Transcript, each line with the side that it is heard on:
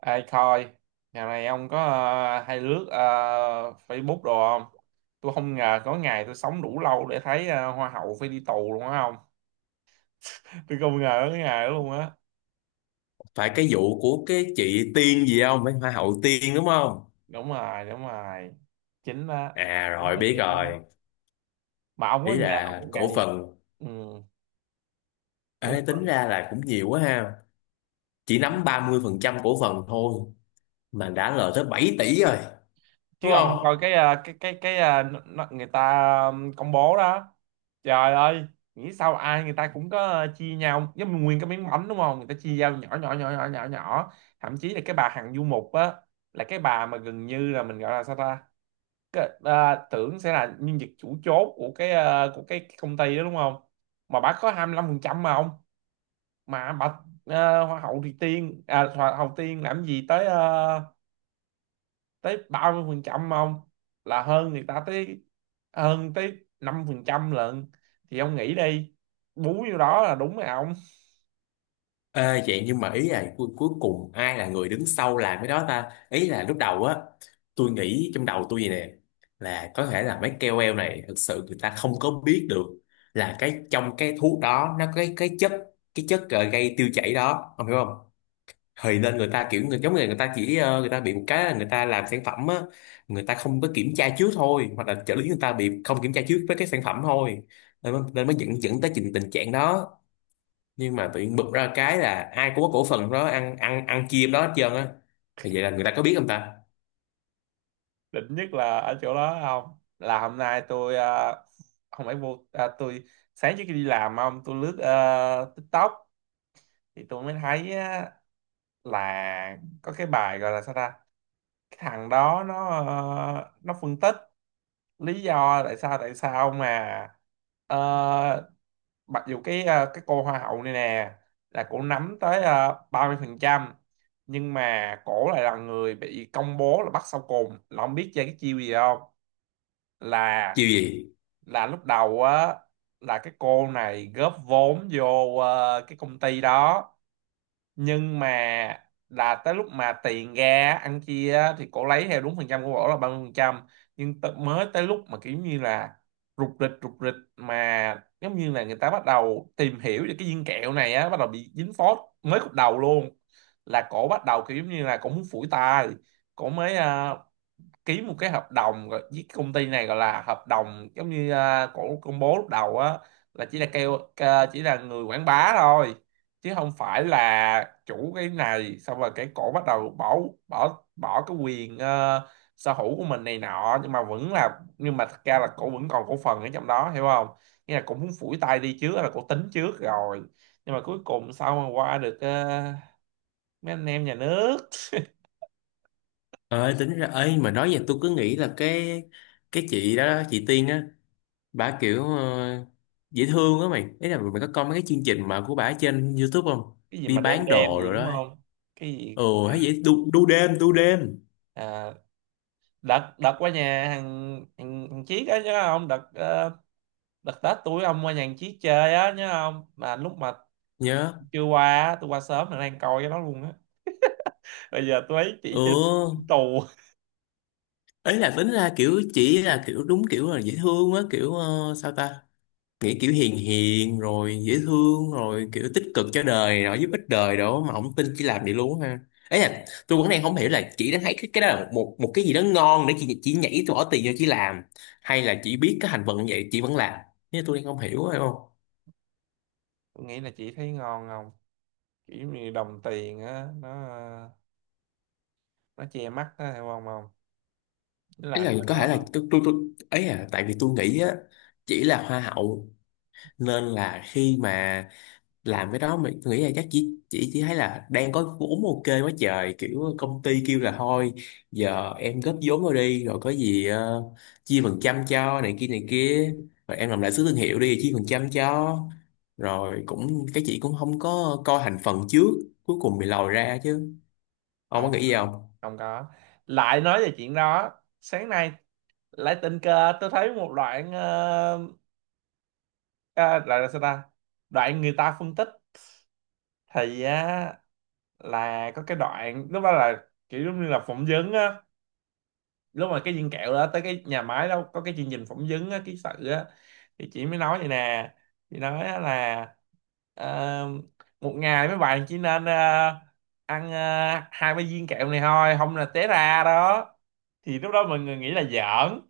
right: Ai coi, nhà này ông có hay lướt Facebook đồ không? Tôi không ngờ có ngày tôi sống đủ lâu để thấy hoa hậu phải đi tù luôn á không? Tôi không ngờ có cái ngày đó luôn á.
left: Phải cái vụ của cái chị Tiên gì không, mấy hoa hậu Tiên đúng không?
right: Đúng rồi, đúng rồi. Chính đó,
left: À,
right: chính
left: rồi,
right: là
left: biết
right: chị đó.
left: rồi.
right: Mà ông có
left: Ý
right: ngờ một
left: là cổ
right: ngày,
left: phần.
right: ừ, cổ
left: Ê, tính
right: phần.
left: ra là cũng nhiều quá ha. Chỉ nắm 30% cổ phần thôi mà đã lời tới 7 tỷ rồi,
right: Chứ
left: đúng
right: ông không
left: không?
right: coi cái à, cái cái à, nó- người ta công bố đó. Trời ơi, nghĩ sao ai người ta cũng có, chia nhau giống như nguyên cái miếng bánh, đúng không? Người ta chia nhau nhỏ nhỏ nhỏ nhỏ nhỏ nhỏ. Thậm chí là cái bà Hằng Du Mục á, là cái bà mà gần như là mình gọi là sao ta. Tưởng sẽ là nhân vật chủ chốt của của cái công ty đó đúng không? Mà bà có 25% mà ông. mà bà Hoa hậu Tiên làm gì tới tới 30% không? Là hơn người ta tới, hơn tới 5% lận. Thì ông nghĩ đi, bú vô đó là đúng rồi ông.
left: Ê, vậy nhưng mà ý là cuối cùng ai là người đứng sau làm cái đó ta, ý là lúc đầu á. Tôi nghĩ trong đầu tôi vậy nè: là có thể là mấy KOL này thực sự người ta không có biết được là cái trong cái thuốc đó nó có cái chất gây tiêu chảy đó, ông hiểu không? Thì nên người ta kiểu người giống người người ta chỉ người ta bị một cái là người ta làm sản phẩm á, người ta không có kiểm tra trước thôi, hoặc là trợ lý người ta bị không kiểm tra trước với cái sản phẩm thôi, nên mới dẫn dẫn tới tình trạng đó. Nhưng mà tự nhiên bực ra cái là ai cũng có cổ phần đó, ăn ăn ăn chia đó hết trơn á. Thì vậy là người ta có biết không ta?
right: Định nhất là ở chỗ đó không, là hôm nay tôi không phải vô, tôi sáng trước khi đi làm, không, tôi lướt TikTok. Thì tôi mới thấy á, là có cái bài gọi là sao ta. Cái thằng đó nó phân tích lý do tại sao mà, ờ, mặc dù cái cô hoa hậu này nè, là cổ nắm tới 30%, nhưng mà cổ lại là người bị công bố là bắt sau cùng, là không biết chơi cái chiêu gì không. là
left: Chiêu gì?
right: là lúc đầu á, là cái cô này góp vốn vô cái công ty đó, nhưng mà là tới lúc mà tiền ra ăn chia á, thì cổ lấy theo đúng phần trăm của cổ là 30%. Nhưng mới tới lúc mà kiểu như là rục rịch rục rịch, mà giống như là người ta bắt đầu tìm hiểu về cái viên kẹo này á, bắt đầu bị dính phốt mới khúc đầu luôn, là cổ bắt đầu kiểu giống như là cổ muốn phủi tay. Cổ mới ký một cái hợp đồng với công ty này, gọi là hợp đồng, giống như cổ công bố lúc đầu á là chỉ là chỉ là người quảng bá thôi, chứ không phải là chủ cái này. Xong rồi cái cổ bắt đầu bỏ bỏ bỏ cái quyền sở hữu của mình này nọ, nhưng mà thật ra là cổ vẫn còn cổ phần ở trong đó, hiểu không? Nghĩa là cổ muốn phủi tay đi trước, là cổ tính trước rồi, nhưng mà cuối cùng sao mà qua được mấy anh em nhà nước
left: Ơi, tính ra ấy mà nói vậy tôi cứ nghĩ là cái chị đó, chị Tiên á, bà kiểu dễ thương á mày. Ý là mày có coi mấy cái chương trình mà của bà trên YouTube không?
right: cái gì
left: Đi
right: mà đem
left: bán
right: đem
left: đồ
right: gì
left: rồi
right: đúng
left: đó.
right: không? Cái gì,
left: Ừ. Hay vậy, đu đêm đu đêm.
right: à, đợt đợt qua nhà thằng thằng, thằng Chiết á nhớ không? Đợt Tết tuổi ông qua nhà thằng Chiết chơi á nhớ không? Mà lúc mà
left: Nhớ.
right: chưa qua á, tôi qua sớm là đang coi cái đó luôn á. Bây giờ tôi thấy chị trên trên
left: Ừ.
right: tù.
left: Ấy là tính ra kiểu chỉ là kiểu đúng kiểu là dễ thương á, kiểu sao ta, nghĩ kiểu hiền hiền rồi dễ thương rồi kiểu tích cực cho đời rồi giúp ích đời đó, mà ông tin chỉ làm vậy luôn ha. Ấy là tôi vẫn đang không hiểu là chị đã thấy cái đó là một một cái gì đó ngon để chị chỉ nhảy tôi bỏ tiền cho chị làm, hay là chị biết cái hành vận như vậy chị vẫn làm. Nhưng tôi đang không hiểu, phải không?
right: Tôi nghĩ là chị thấy ngon không, kiểu như đồng tiền á, nó che mắt á, hiểu không? Không, nó
left: Ấy
right: làm
left: là có thể là
right: cho.
left: tôi, ấy là tại vì tôi nghĩ á, chỉ là hoa hậu nên là khi mà làm cái đó mình, tôi nghĩ là chắc chỉ thấy là đang có vốn ok quá trời, kiểu công ty kêu là thôi giờ em góp vốn vào đi rồi có gì chia phần trăm cho này kia này kia, rồi em làm lại sứ thương hiệu đi chia phần trăm cho, rồi cũng cái chị cũng không có coi thành phần trước, cuối cùng bị lòi ra chứ. Ông có
right: Không.
left: nghĩ gì không?
right: Không có. Lại nói về chuyện đó, sáng nay lại tình cờ tôi thấy một đoạn, ờ, đoạn là sao ta, đoạn người ta phân tích. Thì á, là có cái đoạn lúc đó là kiểu giống như là phỏng vấn á. Lúc mà cái viên kẹo đó tới cái nhà máy đó có cái chương trình phỏng vấn á, ký sự á, thì chị mới nói vậy nè. Chị nói á là, ờ, một ngày mấy bạn chỉ nên ăn hai ba viên kẹo này thôi, không là té ra đó. Thì lúc đó mọi người nghĩ là giỡn,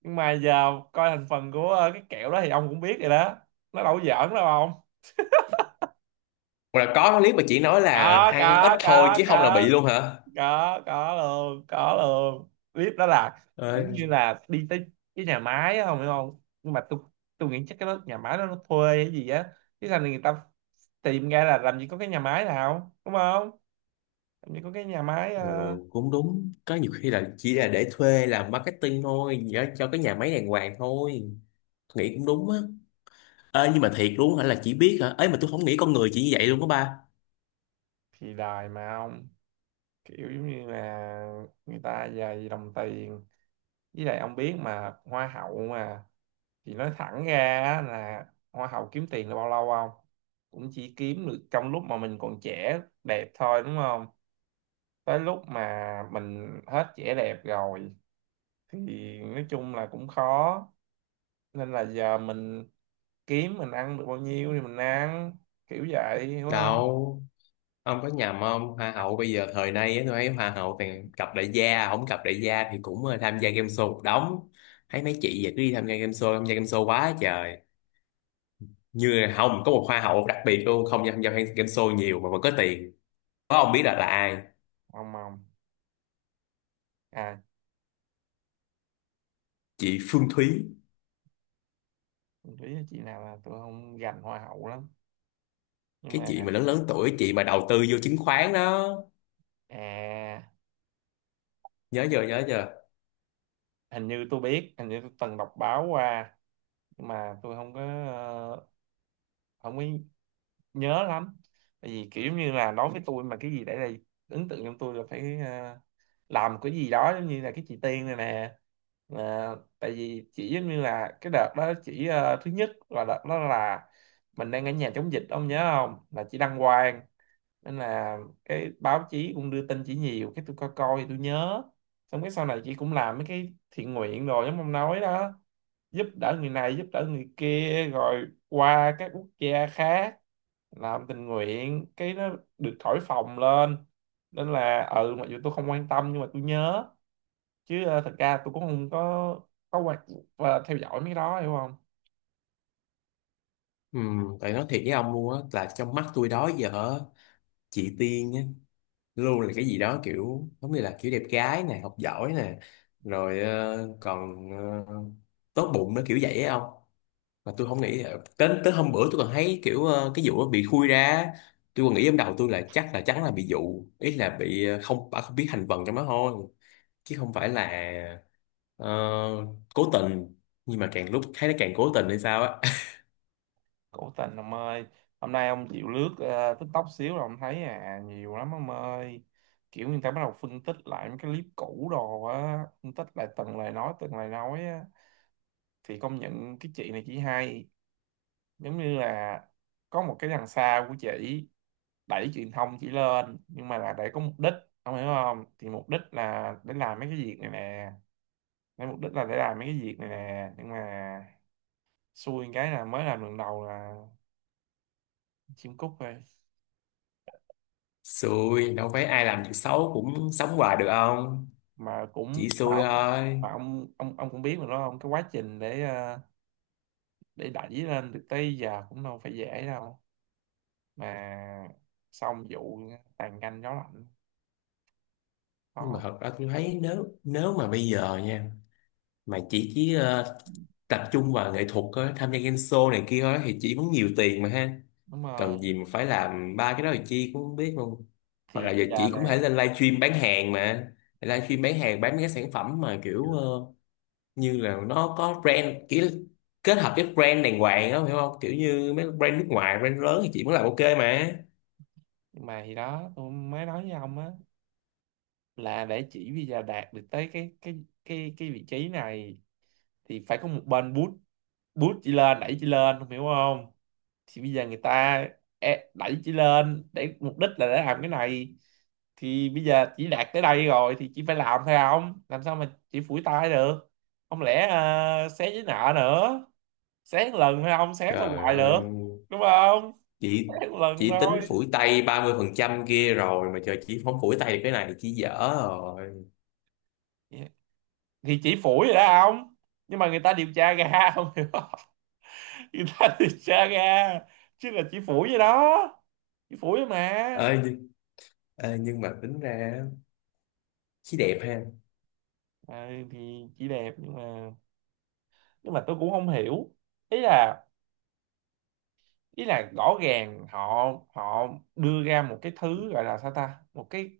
right: nhưng mà giờ coi thành phần của cái kẹo đó thì ông cũng biết rồi đó, nó đâu có giỡn đâu không?
left: Hoặc là có clip mà chị nói là
right: Có
left: ăn ít thôi
right: có
left: chứ không là bị
right: có
left: luôn hả?
right: có luôn, có luôn clip đó. Là kiểu như là đi tới cái nhà máy á, không hiểu không? Nhưng mà tôi nghĩ chắc cái đó nhà máy đó nó thuê hay gì á, chứ sao người ta tìm ra là làm gì có cái nhà máy nào đúng không? Làm gì có cái nhà máy
left: Ừ, cũng đúng, có nhiều khi là chỉ là để thuê làm marketing thôi, nhớ cho cái nhà máy đàng hoàng thôi. Nghĩ cũng đúng á. Ê, nhưng mà thiệt luôn hả, là chỉ biết hả? Ấy mà tôi không nghĩ con người chỉ như vậy luôn đó ba.
right: thì đài mà ông, kiểu giống như là người ta dày đồng tiền, với lại ông biết mà hoa hậu mà. Thì nói thẳng ra á là hoa hậu kiếm tiền là bao lâu không? Cũng chỉ kiếm được trong lúc mà mình còn trẻ đẹp thôi, đúng không? Tới lúc mà mình hết vẻ đẹp rồi thì nói chung là cũng khó. Nên là giờ mình kiếm, mình ăn được bao nhiêu thì mình ăn, kiểu vậy hiểu không?
left: Đâu, ông có nhầm không, hoa
right: À,
left: hậu bây giờ thời nay á, tôi thấy hoa hậu toàn cặp đại gia, không cặp đại gia thì cũng tham gia game show một đống. Thấy mấy chị vậy cứ đi tham gia game show, tham gia game show quá trời. Như là không có một hoa hậu đặc biệt luôn không tham gia game show nhiều mà vẫn có tiền. Có, ông biết là ai?
right: không, không. À,
left: Chị Phương Thúy.
right: lý chị nào là tôi không gành hoa hậu lắm, nhưng
left: Cái
right: mà,
left: chị mà lớn lớn tuổi, chị mà đầu tư vô chứng khoán đó.
right: à,
left: Nhớ giờ, nhớ giờ.
right: hình như tôi biết, hình như tôi từng đọc báo qua, nhưng mà tôi ờ, không có nhớ lắm. Tại vì kiểu như là đối với tôi, mà cái gì để lại ấn tượng trong tôi là phải, làm cái gì đó giống như là cái chị Tiên này nè. À, tại vì chỉ giống như là cái đợt đó chỉ, thứ nhất là đợt đó là mình đang ở nhà chống dịch ông nhớ không, là chị đăng quang. Nên là cái báo chí cũng đưa tin chỉ nhiều, cái tôi coi coi tôi nhớ. Xong cái sau này chị cũng làm mấy cái thiện nguyện rồi giống ông nói đó, giúp đỡ người này giúp đỡ người kia, rồi qua các quốc gia khác làm tình nguyện, cái nó được thổi phồng lên. Nên là ừ, mặc dù tôi không quan tâm nhưng mà tôi nhớ, chứ thật ra tôi cũng không có quan và theo dõi mấy cái đó, hiểu không?
left: Ừ, tại nói thiệt với ông luôn á, là trong mắt tôi đó giờ á, chị Tiên á, luôn là cái gì đó kiểu giống như là kiểu đẹp gái nè, học giỏi nè, rồi còn ờ, tốt bụng, nó kiểu vậy á ông. Mà tôi không nghĩ, tới tới hôm bữa tôi còn thấy kiểu cái vụ nó bị khui ra, tôi còn nghĩ trong đầu tôi là chắc là chắn là bị dụ, ý là bị không, bà không biết thành phần trong đó thôi, chứ không phải là, ờ, cố tình. Nhưng mà càng lúc thấy nó càng cố tình hay sao á.
right: Cổ tình ông ơi. Hôm nay ông chịu lướt TikTok xíu là ông thấy nhiều lắm ông ơi. Kiểu người ta bắt đầu phân tích lại mấy cái clip cũ đồ á, phân tích lại từng lời nói, từng lời nói á. Thì công nhận cái chị này chỉ hay, giống như là có một cái đằng sau của chị đẩy truyền thông chỉ lên, nhưng mà là để có mục đích. Ông hiểu không? Thì mục đích là để làm mấy cái việc này nè. Để mục đích là để làm mấy cái việc này nè. Nhưng mà xui cái là mới làm lần đầu là chim cút thôi.
left: Xui, đâu phải ai làm việc xấu cũng sống hoài được không.
right: Mà
left: Chỉ
right: cũng mà
left: xui
right: ông,
left: thôi.
right: mà ông cũng biết mà đó không, cái quá trình để đẩy lên được tới giờ cũng đâu phải dễ đâu. Mà xong vụ tàn canh gió lạnh
left: Nhưng mà
right: có.
left: thật ra tôi thấy nếu nếu mà bây giờ nha, mà chỉ tập trung vào nghệ thuật á, tham gia game show này kia thôi thì chỉ cũng nhiều tiền mà ha.
right: Đúng rồi,
left: Cần gì mà phải làm ba cái đó thì chi cũng không biết luôn. Hoặc
right: thì
left: là
right: bây
left: giờ
right: giờ
left: chị cũng có thể
right: nè.
left: lên livestream bán hàng mà, livestream bán hàng bán mấy cái sản phẩm mà kiểu như là nó có brand, kiểu kết hợp cái brand đàng hoàng á, hiểu không, kiểu như mấy brand nước ngoài, brand lớn thì chị mới làm ok mà.
right: Nhưng mà thì đó tôi mới nói với ông á, là để chỉ bây giờ đạt được tới cái vị trí này, thì phải có một bên boost boost chị lên, đẩy chị lên không hiểu không? Thì bây giờ người ta đẩy chị lên để mục đích là để làm cái này. Thì bây giờ chỉ đạt tới đây rồi thì chị phải làm thôi, không làm sao mà chị phủi tay được. Không lẽ xé giấy nợ nữa. Xé một lần thôi, không xé sao
left: Trời
right: hoài
left: ơi,
right: được, đúng không?
left: chị
right: Xé một lần
left: chị tính
right: thôi.
left: phủi tay 30% kia rồi mà trời, chị không phủi tay được cái này thì chị dở rồi.
right: Thì chỉ phủi rồi đó không, nhưng mà người ta điều tra ra không hiểu không? Italian Saga. Chứ là chỉ phủi vậy đó, chỉ phủi mà.
left: Ơi nhưng, ê, nhưng mà tính ra chị đẹp ha.
right: Thì chỉ đẹp nhưng mà, nhưng mà tôi cũng không hiểu. Ý là ý là rõ ràng họ, họ đưa ra một cái thứ gọi là sao ta, một cái,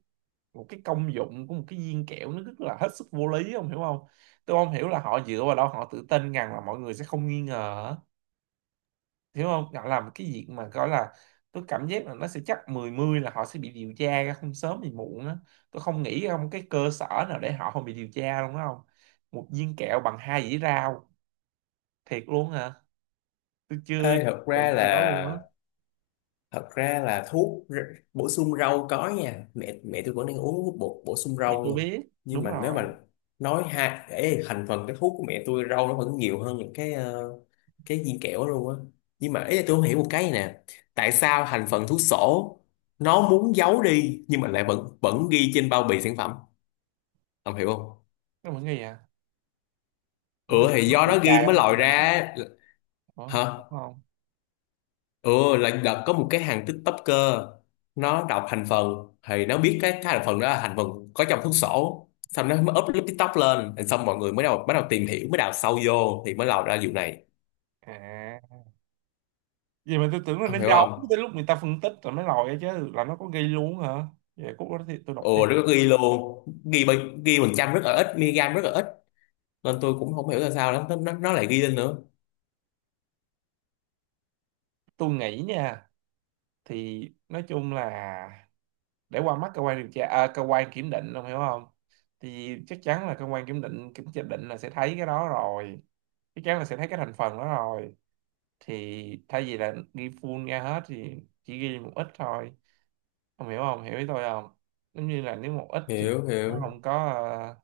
right: một cái công dụng của một cái viên kẹo nó rất là hết sức vô lý, không hiểu không? Tôi không hiểu là họ dựa vào đó họ tự tin rằng là mọi người sẽ không nghi ngờ. Hiểu không, họ làm cái việc mà gọi là, tôi cảm giác là nó sẽ chắc 10-10 là họ sẽ bị điều tra ra không sớm thì muộn á. Tôi không nghĩ không cái cơ sở nào để họ không bị điều tra luôn đó không. Một viên kẹo bằng hai dĩa rau, thiệt luôn hả? Tôi chưa
left: Ê, thật ra
right: tưởng gì đó luôn á.
left: là, thật ra là thuốc bổ sung rau có nha, mẹ mẹ tôi vẫn đang uống bổ sung
right: Thì
left: rau
right: tôi
left: nha.
right: biết.
left: Nhưng
right: Đúng
left: mà nếu
right: rồi.
left: mà nói hai, ê, thành phần cái thuốc của mẹ tôi rau nó vẫn nhiều hơn những cái cái viên kẹo đó luôn á. Nhưng mà ý là tôi không hiểu một cái này nè: tại sao thành phần thuốc sổ nó muốn giấu đi nhưng mà lại vẫn vẫn ghi trên bao bì sản phẩm, ông hiểu không?
right: Nó mọi người à,
left: Ừ,
right: tôi tưởng
left: thì
right: nó
left: do
right: điều
left: nó ghi
right: tra
left: nó
right: ra
left: mới
right: mấy
left: lòi
right: cái này.
left: ra.
right: Ủa,
left: Hả?
right: đúng không?
left: Ừ, là đợt có một cái hàng TikToker, nó đọc thành phần thì nó biết cái thành phần đó là thành phần có trong thuốc sổ, xong nó mới up clip TikTok lên, rồi xong mọi người mới đầu bắt đầu tìm hiểu, mới đào sâu vô thì mới lòi ra vụ này,
right: À, vậy mà tôi tưởng là nó
left: ông hiểu
right: giống
left: không?
right: tới lúc người ta phân tích rồi mới lòi ra chứ, là nó có ghi luôn hả? Vậy cốt đó thì tôi đọc thêm.
left: Ồ, nó có ghi luôn, ghi phần trăm rất là ít, miligam rất là ít, nên tôi cũng không hiểu là sao nó lại ghi lên nữa.
right: Tôi nghĩ nha, thì nói chung là để qua mắt cơ quan điều tra, cơ quan kiểm định, ông hiểu không? Thì chắc chắn là cơ quan kiểm định kiểm tra định là sẽ thấy cái đó rồi, chắc chắn là sẽ thấy cái thành phần đó rồi. Thì thay vì là ghi full ra hết thì chỉ ghi một ít thôi, ông hiểu không, hiểu ý tôi không? Giống như là nếu một ít thì
left: Hiểu,
right: nó
left: hiểu,
right: không có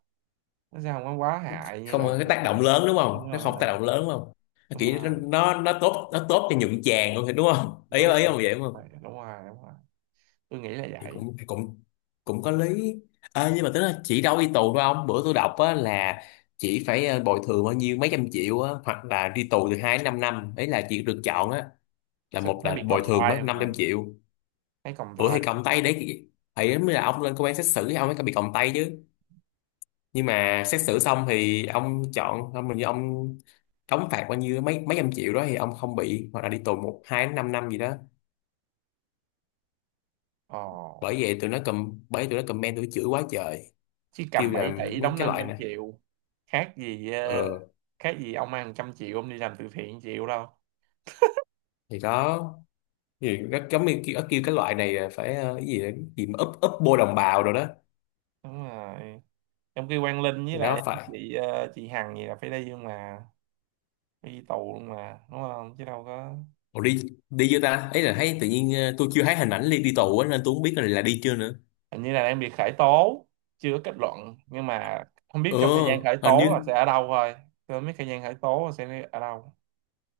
right: nó sẽ không có quá hại như
left: không
right: là
left: cái
right: gì
left: tác
right: mà.
left: động lớn đúng không,
right: Đúng
left: nó không
right: rồi,
left: tác động lớn đúng không, nó
right: đúng
left: kiểu
right: rồi
left: nó tốt, nó tốt cho nhuận chàng luôn thì đúng không, ý
right: đúng rồi,
left: ý ông vậy đúng không.
right: đúng rồi. Tôi nghĩ là
left: Thì
right: vậy.
left: cũng cũng, cũng có lý. À, nhưng mà tính là chỉ đâu đi tù thôi ông, bữa tôi đọc á là chỉ phải bồi thường bao nhiêu mấy trăm triệu á, hoặc là đi tù từ 2 đến 5 năm, ấy là chỉ được chọn á, là
right: Sao
left: một
right: phải
left: là
right: bị
left: bồi
right: còng
left: thường mấy
right: tay
left: năm
right: mà,
left: trăm triệu.
right: thấy còng
left: Ủa
right: tay.
left: thì còng tay đấy, ấy mới là ông lên công an xét xử thì ông mới bị còng tay chứ, nhưng mà xét xử xong thì ông chọn ông mình, ông đóng phạt bao nhiêu mấy mấy trăm triệu đó thì ông không bị, hoặc là đi tù một hai đến năm năm gì đó.
right: Ồ.
left: Bởi vậy tụi nó cầm, bởi tụi nó comment tụi nó chửi quá trời.
right: Chứ
left: Kêu
right: cầm
left: là
right: 7 tỷ
left: mấy
right: đóng
left: cái
right: năm
left: loại
right: trăm
left: nè.
right: triệu khác gì,
left: Ờ,
right: khác gì ông ăn trăm triệu ông đi làm từ thiện chịu đâu.
left: thì đó, gì nó giống như kêu cái loại này là phải cái gì đó, cái gì mà úp úp bô đồng bào rồi đó.
right: Đúng rồi. Trong khi Quang Linh với
left: Thì nó
right: lại
left: phải.
right: chị chị Hằng gì là phải đi, nhưng mà phải đi tù luôn mà, đúng không, chứ đâu có.
left: Ủa, đi đi chưa ta, ấy là thấy tự nhiên tôi chưa thấy hình ảnh đi đi tù á, nên tôi không biết là đi chưa nữa.
right: Hình như là đang bị khởi tố, chưa có kết luận, nhưng mà không biết
left: Ừ,
right: trong thời gian khởi
left: hình
right: tố là
left: như
right: sẽ ở đâu thôi. Tôi không biết thời gian khởi tố là sẽ ở đâu.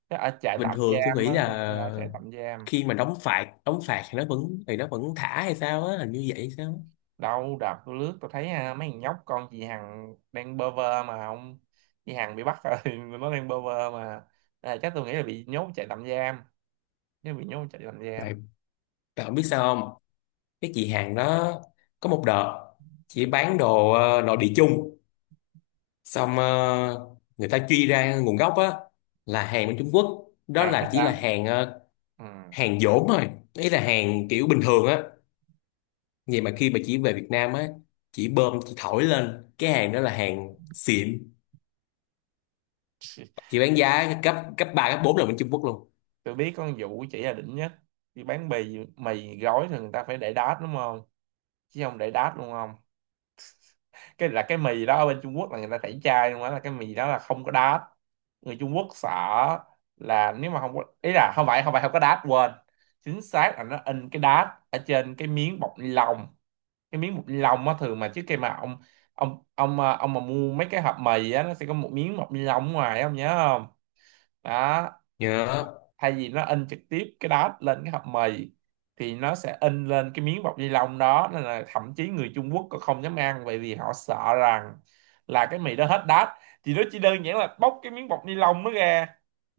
right: Chắc ở trại
left: bình
right: tạm
left: thường tôi
right: giam á,
left: nghĩ
right: tôi nghĩ là ở
left: là
right: trại tạm giam.
left: khi mà đóng phạt thì nó vẫn, thì nó vẫn thả hay sao á, hình như vậy hay sao á.
right: Đâu đợt tôi lướt tôi thấy, mấy thằng nhóc con chị Hằng đang bơ vơ mà ông. Chị Hằng bị bắt rồi, nó đang bơ vơ mà. Chắc tôi nghĩ là bị nhốt chạy tạm giam, nếu bị nhốt chạy tạm giam.
left: Tại tại không biết sao không, cái chị hàng đó có một đợt chị bán đồ nội địa chung, xong người ta truy ra nguồn gốc á, là hàng bên Trung Quốc đó,
right: Hàng hết
left: là chỉ là
right: đám.
left: hàng
right: Ừ.
left: hàng dỗm thôi, ý là hàng kiểu bình thường á. Vậy mà khi mà chỉ về Việt Nam á, chỉ bơm chỉ thổi lên cái hàng đó là hàng xịn, chỉ bán giá cấp cấp ba cấp 4 là bên Trung Quốc luôn.
right: Tôi biết con vụ chỉ là đỉnh nhất. Đi bán bì mì gói thì người ta phải để đát, đúng không, chứ không để đát luôn. Cái là cái mì đó ở bên Trung Quốc là người ta tẩy chay luôn á, là cái mì đó là không có đát. Người Trung Quốc sợ là nếu mà không có, ý là không phải không có đát, quên, chính xác là nó in cái đát ở trên cái miếng bọc ni lông. Cái miếng bọc ni lông á, thường mà trước khi mà ông, ông ông mà mua mấy cái hộp mì á nó sẽ có một miếng bọc ni lông ở ngoài, ông nhớ không? Đó.
left: Nhớ.
right: Thay vì nó in trực tiếp cái đó lên cái hộp mì thì nó sẽ in lên cái miếng bọc ni lông đó, nên là thậm chí người Trung Quốc còn không dám ăn, bởi vì họ sợ rằng là cái mì đó hết đát. Thì nó chỉ đơn giản là bóc cái miếng bọc ni lông nó ra,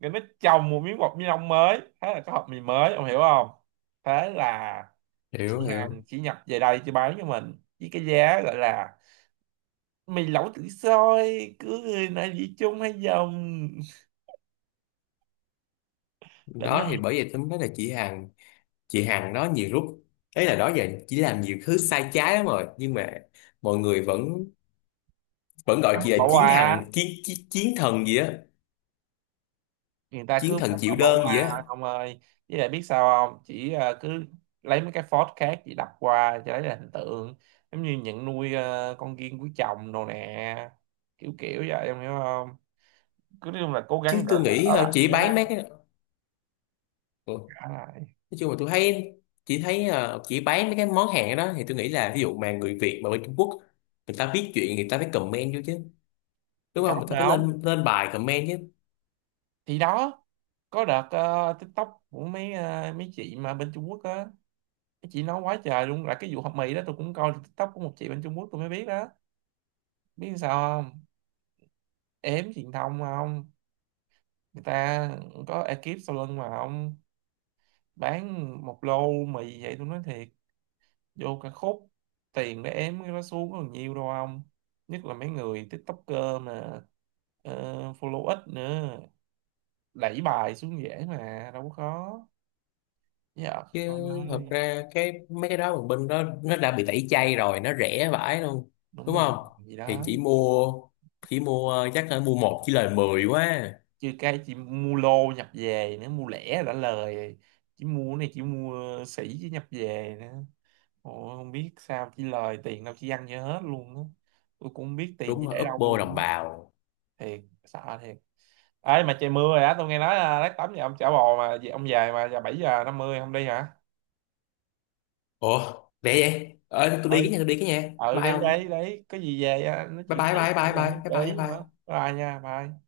right: rồi nó chồng một miếng bọc ni lông mới, thế là có hộp mì mới, ông hiểu không? Thế là
left: Hiểu,
right: chị
left: hiểu.
right: Hằng chỉ nhập về đây cho bán cho mình với cái giá gọi là mì lẩu tự xôi, cứ người nào dĩ chung hay dòng, đỉnh này.
left: Đó, thì bởi vậy tôi mới nói là chị Hằng, chị Hằng đó nhiều lúc, ấy là đó giờ chỉ làm nhiều thứ sai trái lắm rồi, nhưng mà mọi người vẫn vẫn gọi
right: Em mất
left: chị là
right: bỏ
left: chiến
right: quà,
left: thần, chiến chiến, chiến thần gì á,
right: người ta
left: chiến
right: cứ
left: thần
right: bỏ
left: chịu
right: bỏ
left: đơn gì á.
right: qua ông ơi. Với lại biết sao không, chỉ cứ lấy mấy cái phốt khác chỉ đập qua cho lấy là hình tượng, giống như nhận nuôi con riêng của chồng đồ nè, kiểu kiểu vậy em hiểu không. Cứ nói chung là cố
left: Chứ
right: gắng gỡ
left: tôi nghĩ
right: gỡ lại
left: chỉ bán mấy
right: nhé.
left: cái, ừ,
right: Gỡ lại
left: nói chung là tôi thấy chỉ thấy chỉ bán mấy cái món hàng đó thì tôi nghĩ là ví dụ mà người Việt mà bên Trung Quốc, người ta viết chuyện người ta phải comment vô chứ,
right: thì
left: đúng
right: có
left: không, người ta
right: mà
left: phải
right: không,
left: lên lên bài comment chứ.
right: thì đó. Có đợt TikTok của mấy mấy chị mà bên Trung Quốc á, mấy chị nói quá trời luôn là cái vụ hộp mì đó. Tôi cũng coi được TikTok của một chị bên Trung Quốc, tôi mới biết đó. Biết sao không, ếm truyền thông không. Người ta có ekip sau lưng mà ông. Bán một lô mì vậy, tôi nói thiệt, vô cả khúc tiền để ém cái đó xuống còn nhiều đâu ông. Nhất là mấy người TikToker mà, ờ, follow ít nữa, đẩy bài xuống dễ mà đâu có khó. Dạ
left: Chứ
right: con
left: thật
right: ơi.
left: ra cái mấy cái đó mà bên đó nó đã bị tẩy chay rồi, nó rẻ vãi luôn,
right: Đúng
left: đúng
right: rồi
left: không.
right: gì
left: Thì
right: đó.
left: chỉ mua chắc là mua một chỉ lời 10 quá.
right: Chứ cái chỉ mua lô nhập về nữa, mua lẻ đã lời. Chỉ mua cái này chỉ mua, sỉ chứ nhập về nữa. Ồ, không biết sao chỉ lời tiền đâu chỉ ăn cho hết luôn đó. Tôi cũng không biết tiền
left: Đúng
right: chỉ
left: rồi,
right: để đâu
left: Oppo đồng
right: luôn.
left: bào.
right: Thiệt sợ thiệt. Ấy mà trời mưa rồi á, tôi nghe nói là lát tắm nhà ông chả bò mà về- ông về mà giờ 7:50 không đi hả?
left: Ủa, để vậy ờ, tôi đi
right: Ơi.
left: cái nhà, tôi đi cái nhà,
right: Ừ
left: bye
right: đấy đấy
left: không.
right: đấy, có gì về á, nói
left: Bye
right: chuyện
left: bye
right: tiếp
left: bye
right: nữa
left: bye bye
right: rồi,
left: bye
right: để
left: bye
right: ý luôn đó,
left: bye.
right: bye nha, bye.